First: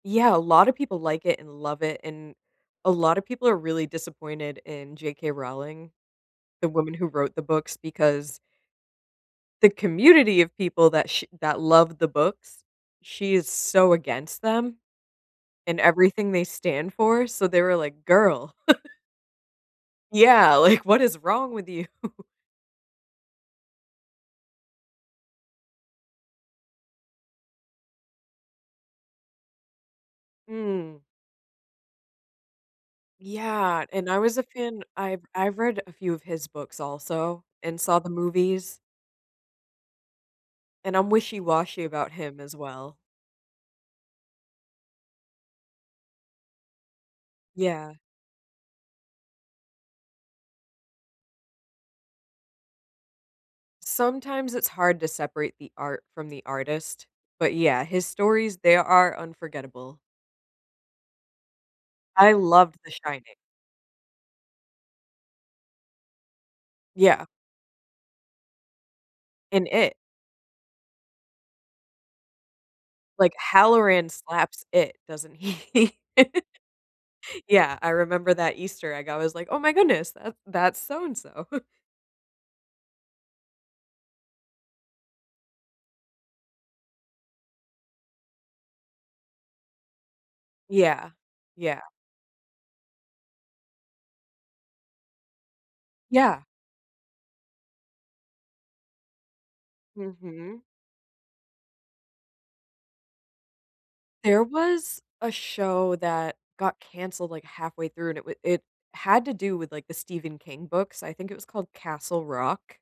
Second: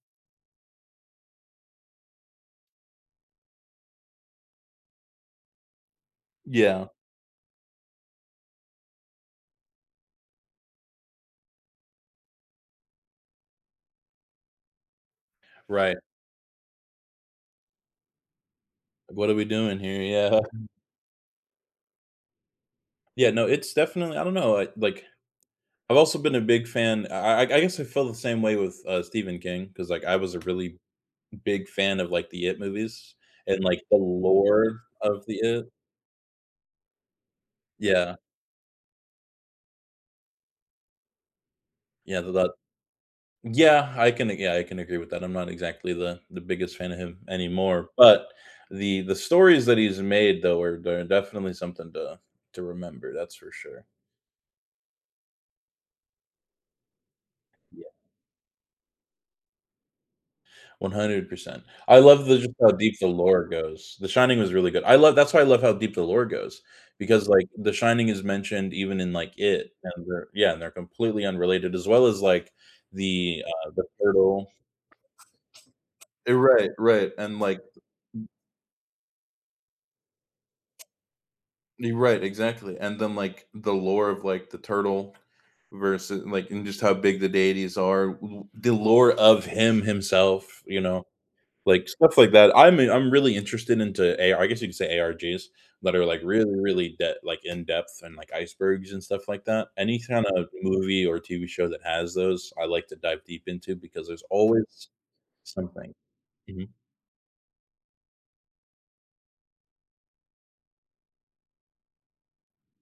Yeah, a lotta people like it and love it, and a lotta people are really disappointed in J.K. Rowling, the Yeah. woman who wrote the books, because the community of people that sh that loved the books, she is so against them and Right. everything they stand for, so they were, like, "Girl." "What are we doing here?" Yeah. Yeah, like, "What is wrong with you?" Yeah, no, it's definitely I don't know it, like I've also been a big fan. I I I guess I feel the same way with, uh, Stephen King, 'cause, like, I was a really Mm. big fan of, like, the It movies and, like, Yeah, the and I was a lore fan. I've of the I've It. read a few of his books also and saw the Yeah. movies and I'm wishy-washy about Yeah, th him that as well. Yeah, I can a yeah, I can agree with that. I'm not exactly the the biggest fan of him anymore, Yeah. but the the stories that he's made though are de definitely something to to remember, that's for sure. Sometimes it's hard to separate the art from the artist, but yeah, Yeah. his stories, they are unforgettable. 100%. I love I the just how loved The deep the Shining. lore goes. The Shining was really good. I love that's why I love how deep the lore goes, Yeah. because, like, The Shining is mentioned even in, like, And It, It. and they're yeah and they're completely unrelated, as well as, like, Like the, uh, the Halloran Turtle slaps It, doesn't he? Eh, right, right, and like Yeah, I t m remember that Easter egg. I was like, "Oh my goodness, that that's so and so." You're right, exactly, and then, like, the lore of like the Turtle versu and, like, and just how big the deities are, th the lore of him himself, you know, Yeah, yeah. like stuff like that. I'm i I'm really interested into AR I guess you could say ARGs that are, like, Yeah. really, really de like, in depth and, like, icebergs and stuff like that, any kind of Mhm. movie or TV show that has those, I like to dive deep into because there's There always was a something. show that Mhm. got canceled, like, halfway through and wi it had to do with, like, the Stephen King books. I think it was called Castle Rock.